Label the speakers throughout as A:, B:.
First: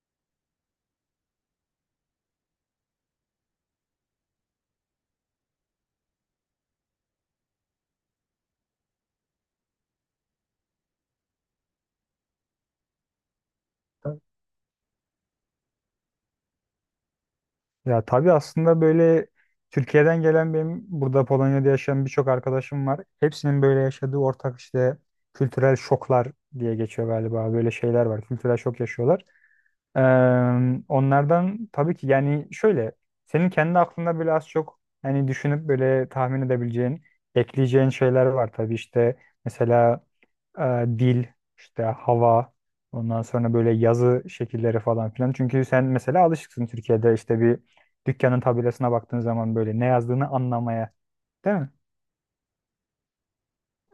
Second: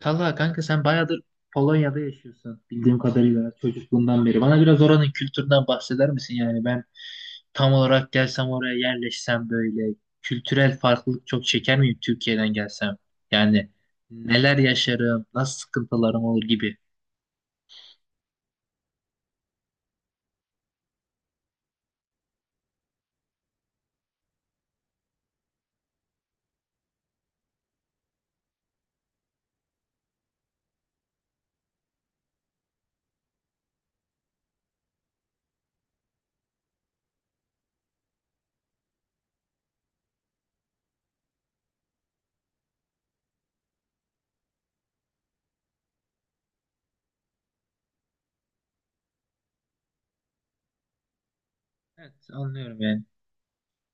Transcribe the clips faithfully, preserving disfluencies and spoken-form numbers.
A: Talha kanka sen bayağıdır Polonya'da yaşıyorsun bildiğim kadarıyla çocukluğundan beri. Bana biraz oranın kültüründen bahseder misin? Yani ben tam olarak gelsem oraya yerleşsem böyle kültürel farklılık çok çeker miyim Türkiye'den gelsem? Yani neler yaşarım, nasıl sıkıntılarım olur gibi.
B: Ya tabii aslında böyle Türkiye'den gelen benim burada Polonya'da yaşayan birçok arkadaşım var. Hepsinin böyle yaşadığı ortak işte kültürel şoklar diye geçiyor galiba. Böyle şeyler var. Kültürel şok yaşıyorlar. Ee, Onlardan tabii ki yani şöyle senin kendi aklında böyle az çok yani düşünüp böyle tahmin edebileceğin, ekleyeceğin şeyler var tabii işte mesela e, dil, işte hava, ondan sonra böyle yazı şekilleri falan filan. Çünkü sen mesela alışıksın Türkiye'de işte bir dükkanın tabelasına baktığın zaman böyle ne yazdığını anlamaya, değil mi?
A: Evet, anlıyorum yani.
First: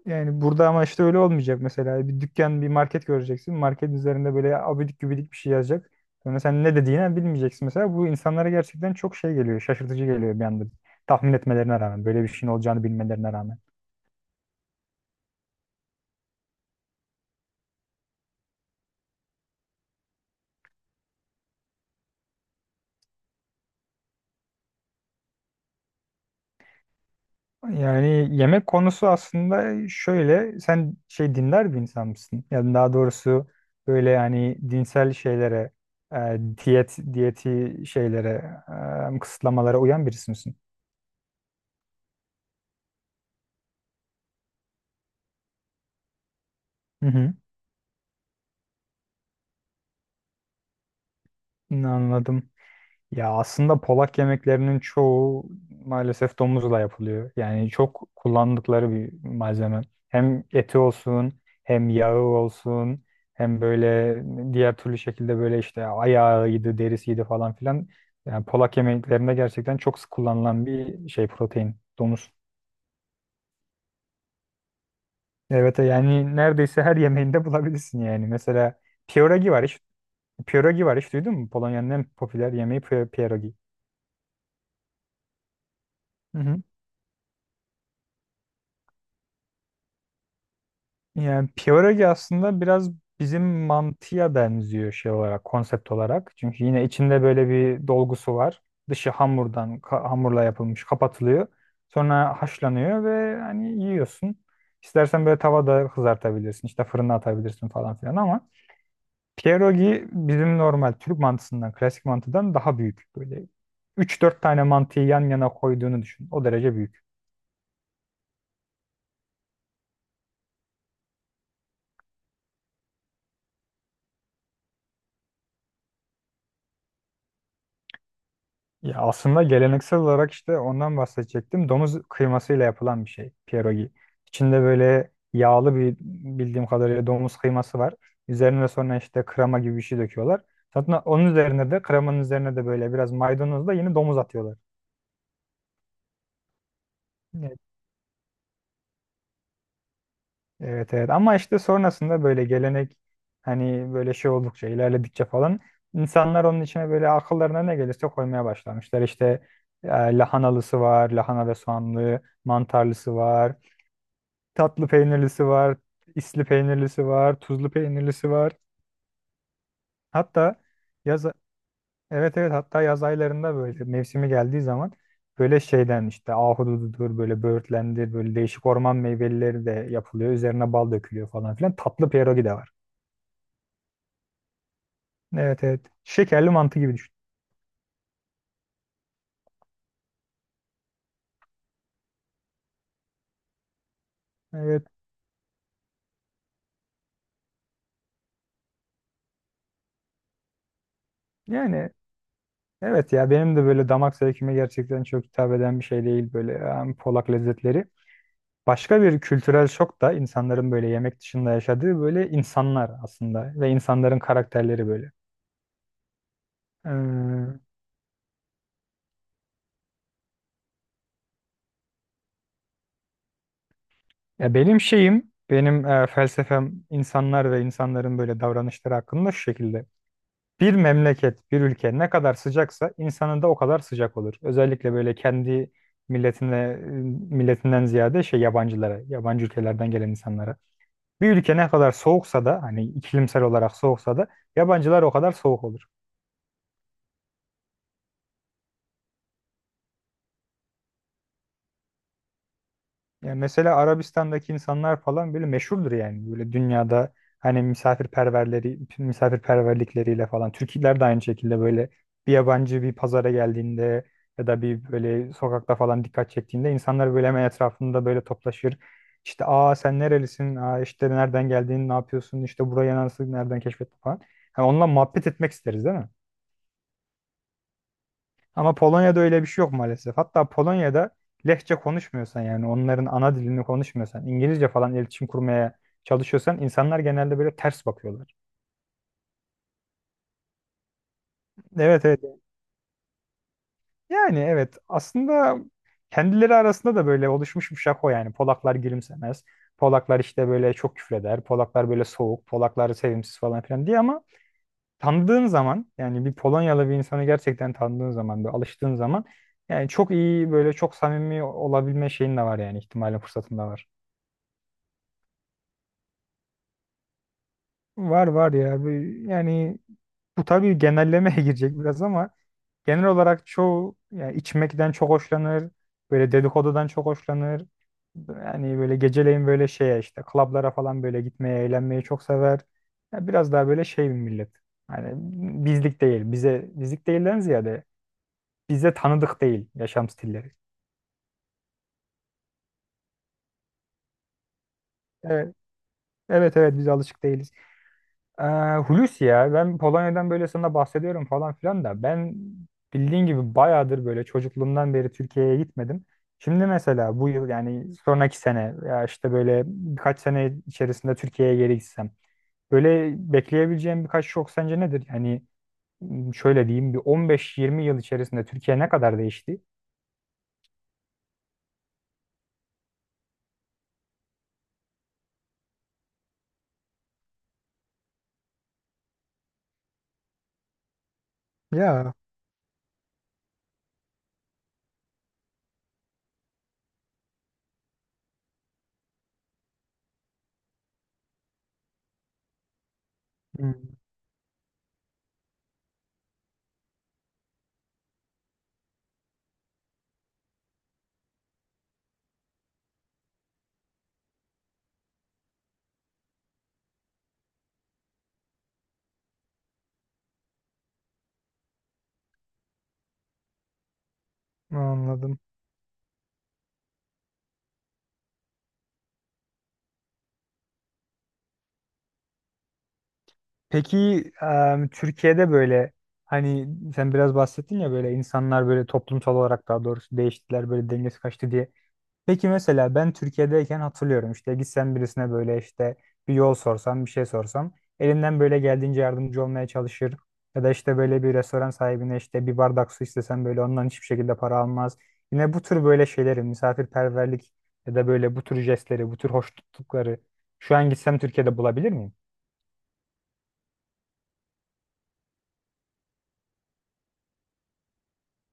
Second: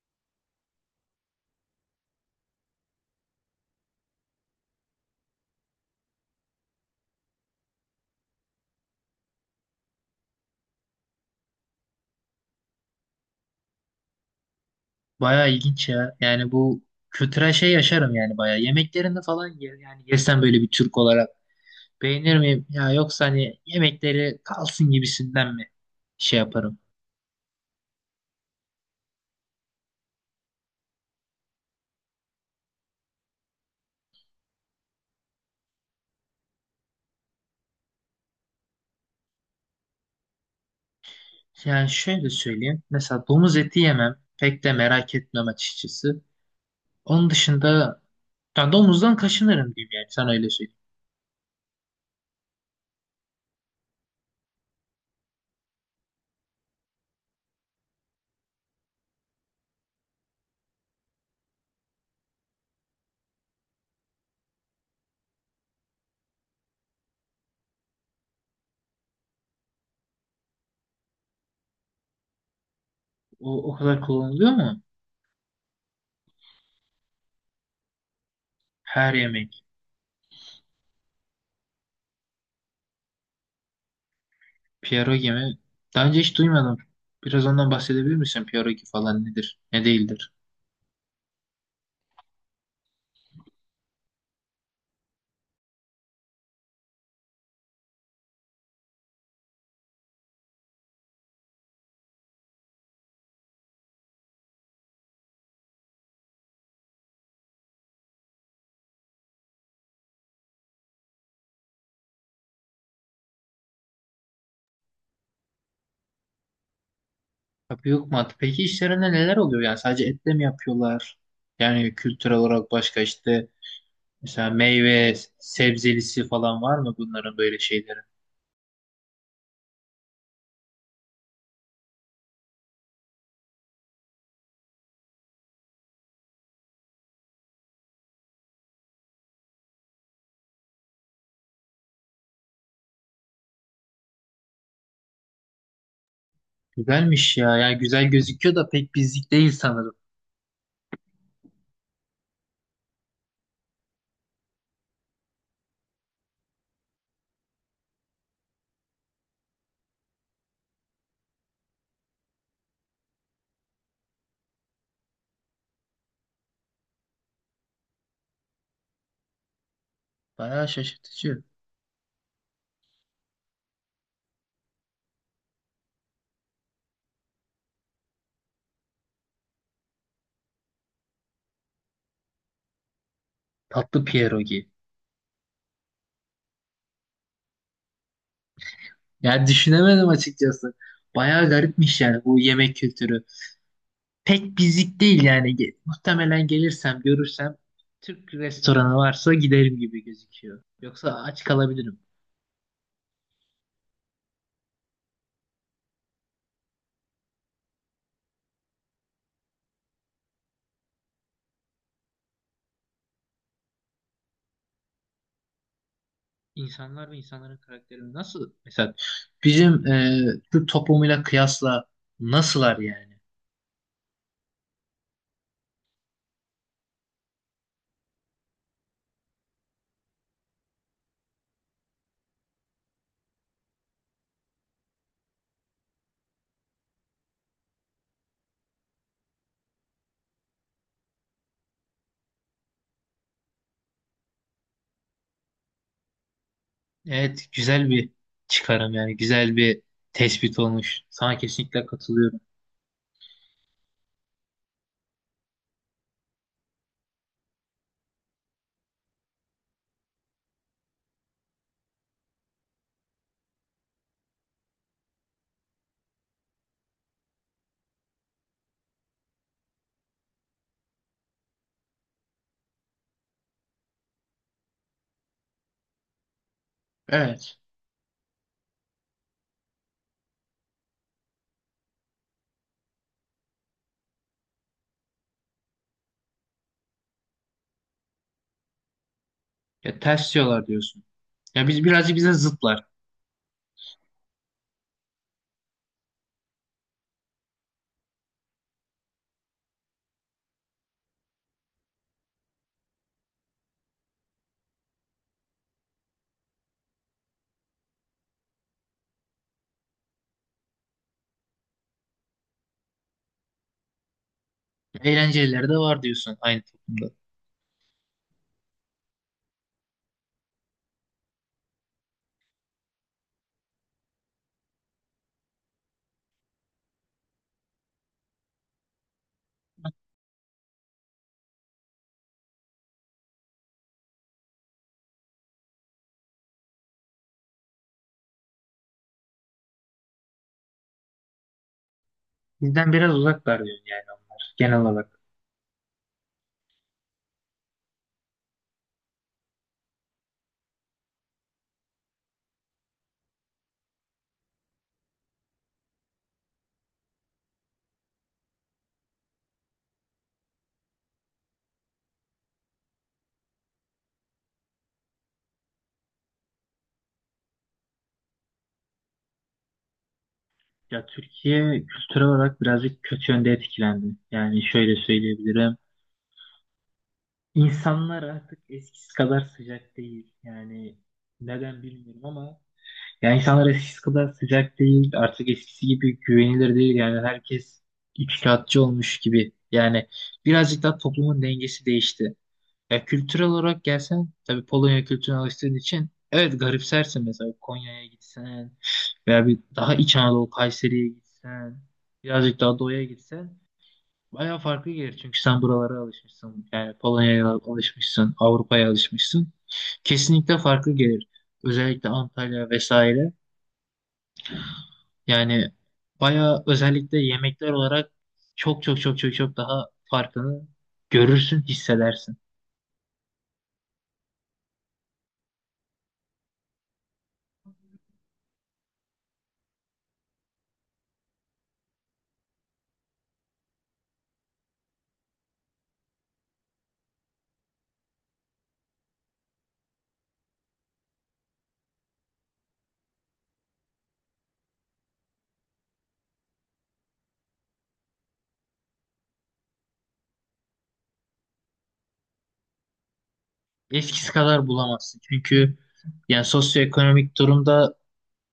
B: Yani burada ama işte öyle olmayacak mesela. Bir dükkan, bir market göreceksin. Market üzerinde böyle abidik gübidik bir şey yazacak. Sonra sen ne dediğini bilmeyeceksin mesela. Bu insanlara gerçekten çok şey geliyor, şaşırtıcı geliyor bir anda. Tahmin etmelerine rağmen, böyle bir şeyin olacağını bilmelerine rağmen.
A: Bayağı ilginç ya. Yani bu kültürel şey yaşarım yani bayağı. Yemeklerini falan yer, yani yesem böyle bir Türk olarak beğenir miyim? Ya yoksa hani yemekleri kalsın gibisinden mi şey yaparım?
B: Yani yemek konusu aslında şöyle sen şey dinler bir insan mısın? Yani daha doğrusu böyle yani dinsel şeylere, e, diyet diyeti şeylere, e, kısıtlamalara uyan birisi misin?
A: Yani şöyle söyleyeyim. Mesela domuz eti yemem. Pek de merak etmem açıkçası.
B: Hı
A: Onun
B: hı.
A: dışında yani domuzdan kaşınırım diyeyim yani. Sana öyle söyleyeyim.
B: Anladım. Ya aslında Polak yemeklerinin çoğu maalesef domuzla yapılıyor. Yani çok kullandıkları bir malzeme. Hem eti olsun, hem yağı olsun, hem böyle diğer türlü şekilde böyle işte ayağıydı, derisiydi falan filan. Yani Polak yemeklerinde gerçekten çok sık kullanılan bir şey protein, domuz.
A: O, o kadar kullanılıyor mu?
B: Evet yani neredeyse her yemeğinde bulabilirsin yani. Mesela
A: Her yemek.
B: pierogi var hiç, pierogi var hiç duydun mu? Polonya'nın en popüler yemeği pie- pierogi.
A: Pierogi mi? Daha önce hiç duymadım. Biraz ondan bahsedebilir misin? Pierogi falan nedir? Ne değildir?
B: Yani Piyorogi aslında biraz bizim mantıya benziyor şey olarak, konsept olarak. Çünkü yine içinde böyle bir dolgusu var. Dışı hamurdan, ka- hamurla yapılmış, kapatılıyor. Sonra haşlanıyor ve hani yiyorsun. İstersen böyle tavada kızartabilirsin, işte fırına atabilirsin falan filan ama pierogi bizim normal Türk mantısından, klasik mantıdan daha büyük. Böyle üç dört tane mantıyı yan yana koyduğunu düşün. O derece büyük.
A: Tabii, yok mu? Peki işlerinde neler oluyor? Yani sadece etle mi yapıyorlar? Yani kültürel olarak başka işte mesela meyve, sebzelisi falan var mı bunların böyle şeyleri?
B: Ya aslında geleneksel olarak işte ondan bahsedecektim. Domuz kıymasıyla yapılan bir şey pierogi. İçinde böyle yağlı bir bildiğim kadarıyla domuz kıyması var. Üzerine sonra işte krema gibi bir şey döküyorlar. Zaten onun üzerine de kremanın üzerine de böyle biraz maydanozla yine domuz atıyorlar.
A: Güzelmiş ya.
B: Evet,
A: Yani güzel gözüküyor da pek bizlik değil sanırım.
B: evet, evet, ama işte sonrasında böyle gelenek hani böyle şey oldukça ilerledikçe falan insanlar onun içine böyle akıllarına ne gelirse koymaya başlamışlar. İşte e, lahanalısı var, lahana ve soğanlı, mantarlısı var. Tatlı peynirlisi var, isli peynirlisi var, tuzlu peynirlisi var. Hatta
A: Bayağı
B: yaz
A: şaşırtıcı.
B: evet, evet, hatta yaz aylarında böyle mevsimi geldiği zaman böyle şeyden işte ahudududur böyle böğürtlendir böyle değişik orman meyveleri de yapılıyor. Üzerine bal dökülüyor falan filan. Tatlı pierogi de var.
A: Tatlı pierogi.
B: Evet, evet. Şekerli mantı gibi düşün.
A: Yani düşünemedim açıkçası. Bayağı garipmiş yani bu yemek kültürü. Pek
B: Evet.
A: bizlik değil yani. Ge- Muhtemelen gelirsem, görürsem Türk restoranı varsa giderim gibi gözüküyor. Yoksa aç
B: Yani
A: kalabilirim.
B: evet ya benim de böyle damak zevkime gerçekten çok hitap eden bir şey değil böyle yani Polak lezzetleri. Başka bir kültürel şok da insanların böyle yemek dışında yaşadığı böyle insanlar aslında ve insanların karakterleri böyle.
A: İnsanlar ve insanların
B: Ee,
A: karakterini nasıl? Mesela bizim e, Türk toplumuyla kıyasla nasıllar yani?
B: Ya benim şeyim, benim e, felsefem insanlar ve insanların böyle davranışları hakkında şu şekilde. Bir memleket, bir ülke ne kadar sıcaksa insanı da o kadar sıcak olur. Özellikle böyle kendi milletine, milletinden ziyade şey yabancılara, yabancı ülkelerden gelen insanlara. Bir ülke ne kadar soğuksa da hani iklimsel olarak soğuksa da yabancılar o kadar soğuk olur.
A: Evet, güzel bir çıkarım yani güzel bir tespit olmuş. Sana kesinlikle katılıyorum.
B: Yani mesela Arabistan'daki insanlar falan böyle meşhurdur yani. Böyle dünyada hani misafirperverleri, misafirperverlikleriyle falan. Türkler de aynı şekilde böyle bir yabancı bir pazara geldiğinde ya da bir böyle sokakta falan dikkat çektiğinde insanlar böyle hemen etrafında böyle toplaşır. İşte aa sen nerelisin? Aa işte nereden geldiğini ne yapıyorsun? İşte burayı nasıl nereden keşfettin falan. Hani onunla muhabbet etmek isteriz değil mi?
A: Evet.
B: Ama Polonya'da öyle bir şey yok maalesef. Hatta Polonya'da lehçe konuşmuyorsan yani onların ana dilini konuşmuyorsan, İngilizce falan iletişim kurmaya çalışıyorsan insanlar genelde böyle ters bakıyorlar.
A: Ya ters diyorlar diyorsun. Ya biz
B: Evet,
A: birazcık
B: evet.
A: bize zıtlar.
B: Yani evet aslında kendileri arasında da böyle oluşmuş bir şaka o yani. Polaklar gülümsemez. Polaklar işte böyle çok küfreder. Polaklar böyle soğuk. Polaklar sevimsiz falan filan diye ama tanıdığın zaman yani bir Polonyalı bir insanı gerçekten tanıdığın zaman böyle alıştığın zaman yani çok iyi böyle çok samimi olabilme şeyin de var yani ihtimalin fırsatın da var.
A: Eğlencelileri de var diyorsun aynı toplumda.
B: Var, var ya. Bir- yani bu tabii genellemeye girecek biraz ama genel olarak çoğu yani içmekten çok hoşlanır. Böyle dedikodudan çok hoşlanır. Yani böyle geceleyin böyle şeye işte klablara falan böyle gitmeye eğlenmeyi çok sever. Ya biraz daha böyle şey bir millet. Hani bizlik değil. Bize bizlik değilden ziyade bize tanıdık değil yaşam stilleri.
A: Bizden biraz uzaklar diyorsun yani onlar genel olarak.
B: Evet, evet, evet, biz alışık değiliz. Ee, Hulusi ya ben Polonya'dan böyle sana bahsediyorum falan filan da ben bildiğin gibi bayağıdır böyle çocukluğumdan beri Türkiye'ye gitmedim. Şimdi mesela bu yıl yani sonraki sene ya işte böyle birkaç sene içerisinde Türkiye'ye geri gitsem böyle bekleyebileceğim birkaç şok sence nedir? Yani m, şöyle diyeyim bir on beş yirmi yıl içerisinde Türkiye ne kadar değişti?
A: Ya Türkiye kültürel olarak birazcık kötü yönde etkilendi. Yani şöyle söyleyebilirim. İnsanlar artık eskisi kadar sıcak değil. Yani neden
B: Ya.
A: bilmiyorum ama yani insanlar eskisi kadar sıcak değil, artık eskisi gibi güvenilir değil. Yani herkes içtihatçı olmuş gibi. Yani birazcık daha toplumun dengesi değişti. Ya kültürel
B: Hmm,
A: olarak gelsen, tabii Polonya kültürüne alıştığın için evet garipsersin. Mesela Konya'ya gitsen veya bir daha İç Anadolu Kayseri'ye gitsen, birazcık daha doğuya gitsen bayağı farklı gelir. Çünkü sen buralara alışmışsın. Yani Polonya'ya alışmışsın, Avrupa'ya alışmışsın. Kesinlikle farklı gelir. Özellikle Antalya vesaire.
B: anladım.
A: Yani bayağı özellikle yemekler olarak çok çok çok çok çok daha farkını görürsün, hissedersin.
B: Peki em, Türkiye'de böyle hani sen biraz bahsettin ya böyle insanlar böyle toplumsal olarak daha doğrusu değiştiler böyle dengesi kaçtı diye. Peki mesela ben Türkiye'deyken hatırlıyorum işte gitsem birisine böyle işte bir yol sorsam bir şey sorsam elimden böyle geldiğince yardımcı olmaya çalışır. Ya da işte böyle bir restoran sahibine işte bir bardak su istesem böyle ondan hiçbir şekilde para almaz. Yine bu tür böyle şeyleri misafirperverlik ya da böyle bu tür jestleri bu tür hoş tuttukları şu an gitsem Türkiye'de bulabilir miyim?
A: Eskisi kadar bulamazsın. Çünkü yani sosyoekonomik durumda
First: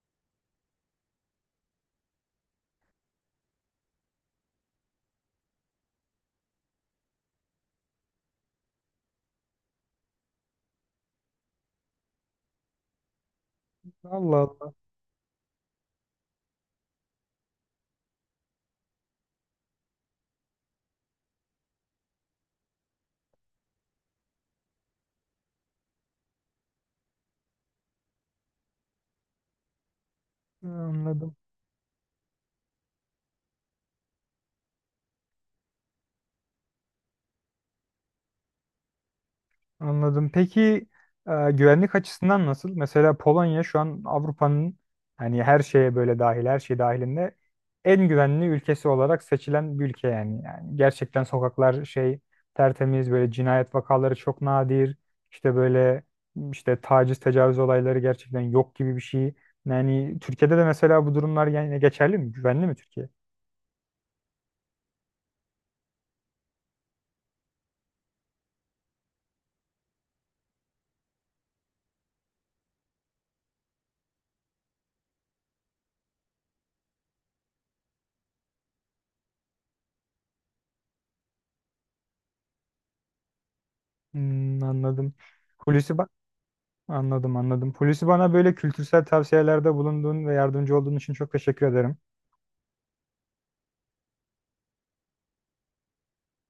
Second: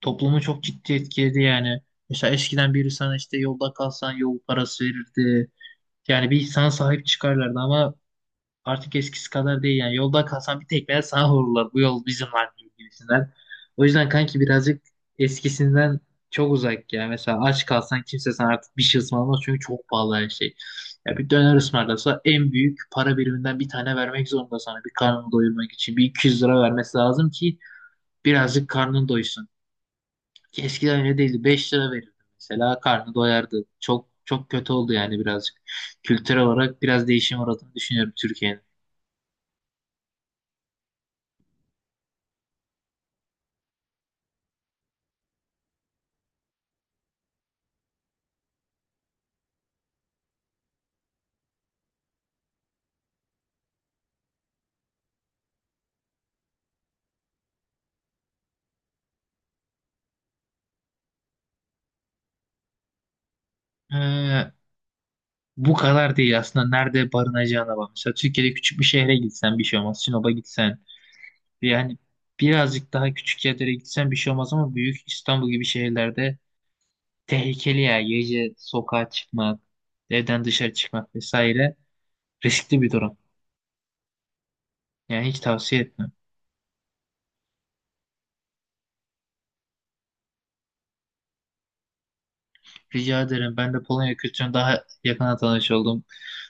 A: toplumu çok ciddi etkiledi yani. Mesela eskiden biri sana işte yolda kalsan yol parası verirdi. Yani bir insana sahip çıkarlardı ama artık eskisi kadar değil yani. Yolda kalsan bir tekmeye sana vururlar. Bu yol bizim artık gibisinden. O yüzden kanki
B: Allah Allah.
A: birazcık eskisinden çok uzak ya. Mesela aç kalsan kimse sana artık bir şey ısmarlamaz çünkü çok pahalı her şey. Ya bir döner ısmarlasa en büyük para biriminden bir tane vermek zorunda sana bir karnını doyurmak için. Bir iki yüz lira vermesi lazım ki birazcık karnın doysun. Ki eskiden öyle
B: Anladım.
A: değildi. Beş lira verirdi mesela, karnı doyardı. Çok çok kötü oldu yani birazcık. Kültürel olarak biraz değişim uğradığını düşünüyorum Türkiye'nin.
B: Anladım. Peki e, güvenlik açısından nasıl? Mesela Polonya şu an Avrupa'nın hani her şeye böyle dahil, her şey dahilinde en güvenli ülkesi olarak seçilen bir ülke yani. Yani gerçekten sokaklar şey tertemiz böyle cinayet vakaları çok nadir. İşte böyle işte taciz, tecavüz olayları gerçekten yok gibi bir şey. Yani Türkiye'de de mesela bu durumlar yani geçerli mi? Güvenli mi Türkiye?
A: Ee, Bu kadar değil. Aslında nerede barınacağına bak. Mesela Türkiye'de küçük bir şehre gitsen bir şey olmaz. Sinop'a gitsen yani birazcık daha küçük yerlere gitsen bir şey olmaz, ama büyük İstanbul gibi şehirlerde tehlikeli ya. Gece sokağa çıkmak, evden dışarı çıkmak vesaire riskli bir durum.
B: Hmm, anladım.
A: Yani hiç tavsiye
B: Hulusi,
A: etmem.
B: anladım, anladım. Polisi bana böyle kültürel tavsiyelerde bulunduğun ve yardımcı olduğun için çok teşekkür ederim.
A: Rica ederim. Ben de Polonya kültürünü daha yakına tanış oldum.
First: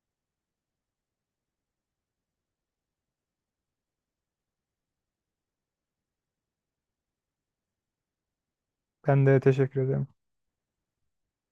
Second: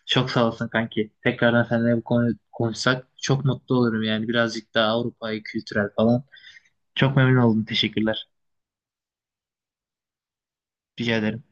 A: Çok sağ olsun kanki. Tekrardan seninle bu konu konuşsak çok mutlu olurum yani. Birazcık daha Avrupa'yı kültürel falan. Çok memnun oldum. Teşekkürler.
B: Ben de teşekkür ederim.
A: Rica ederim.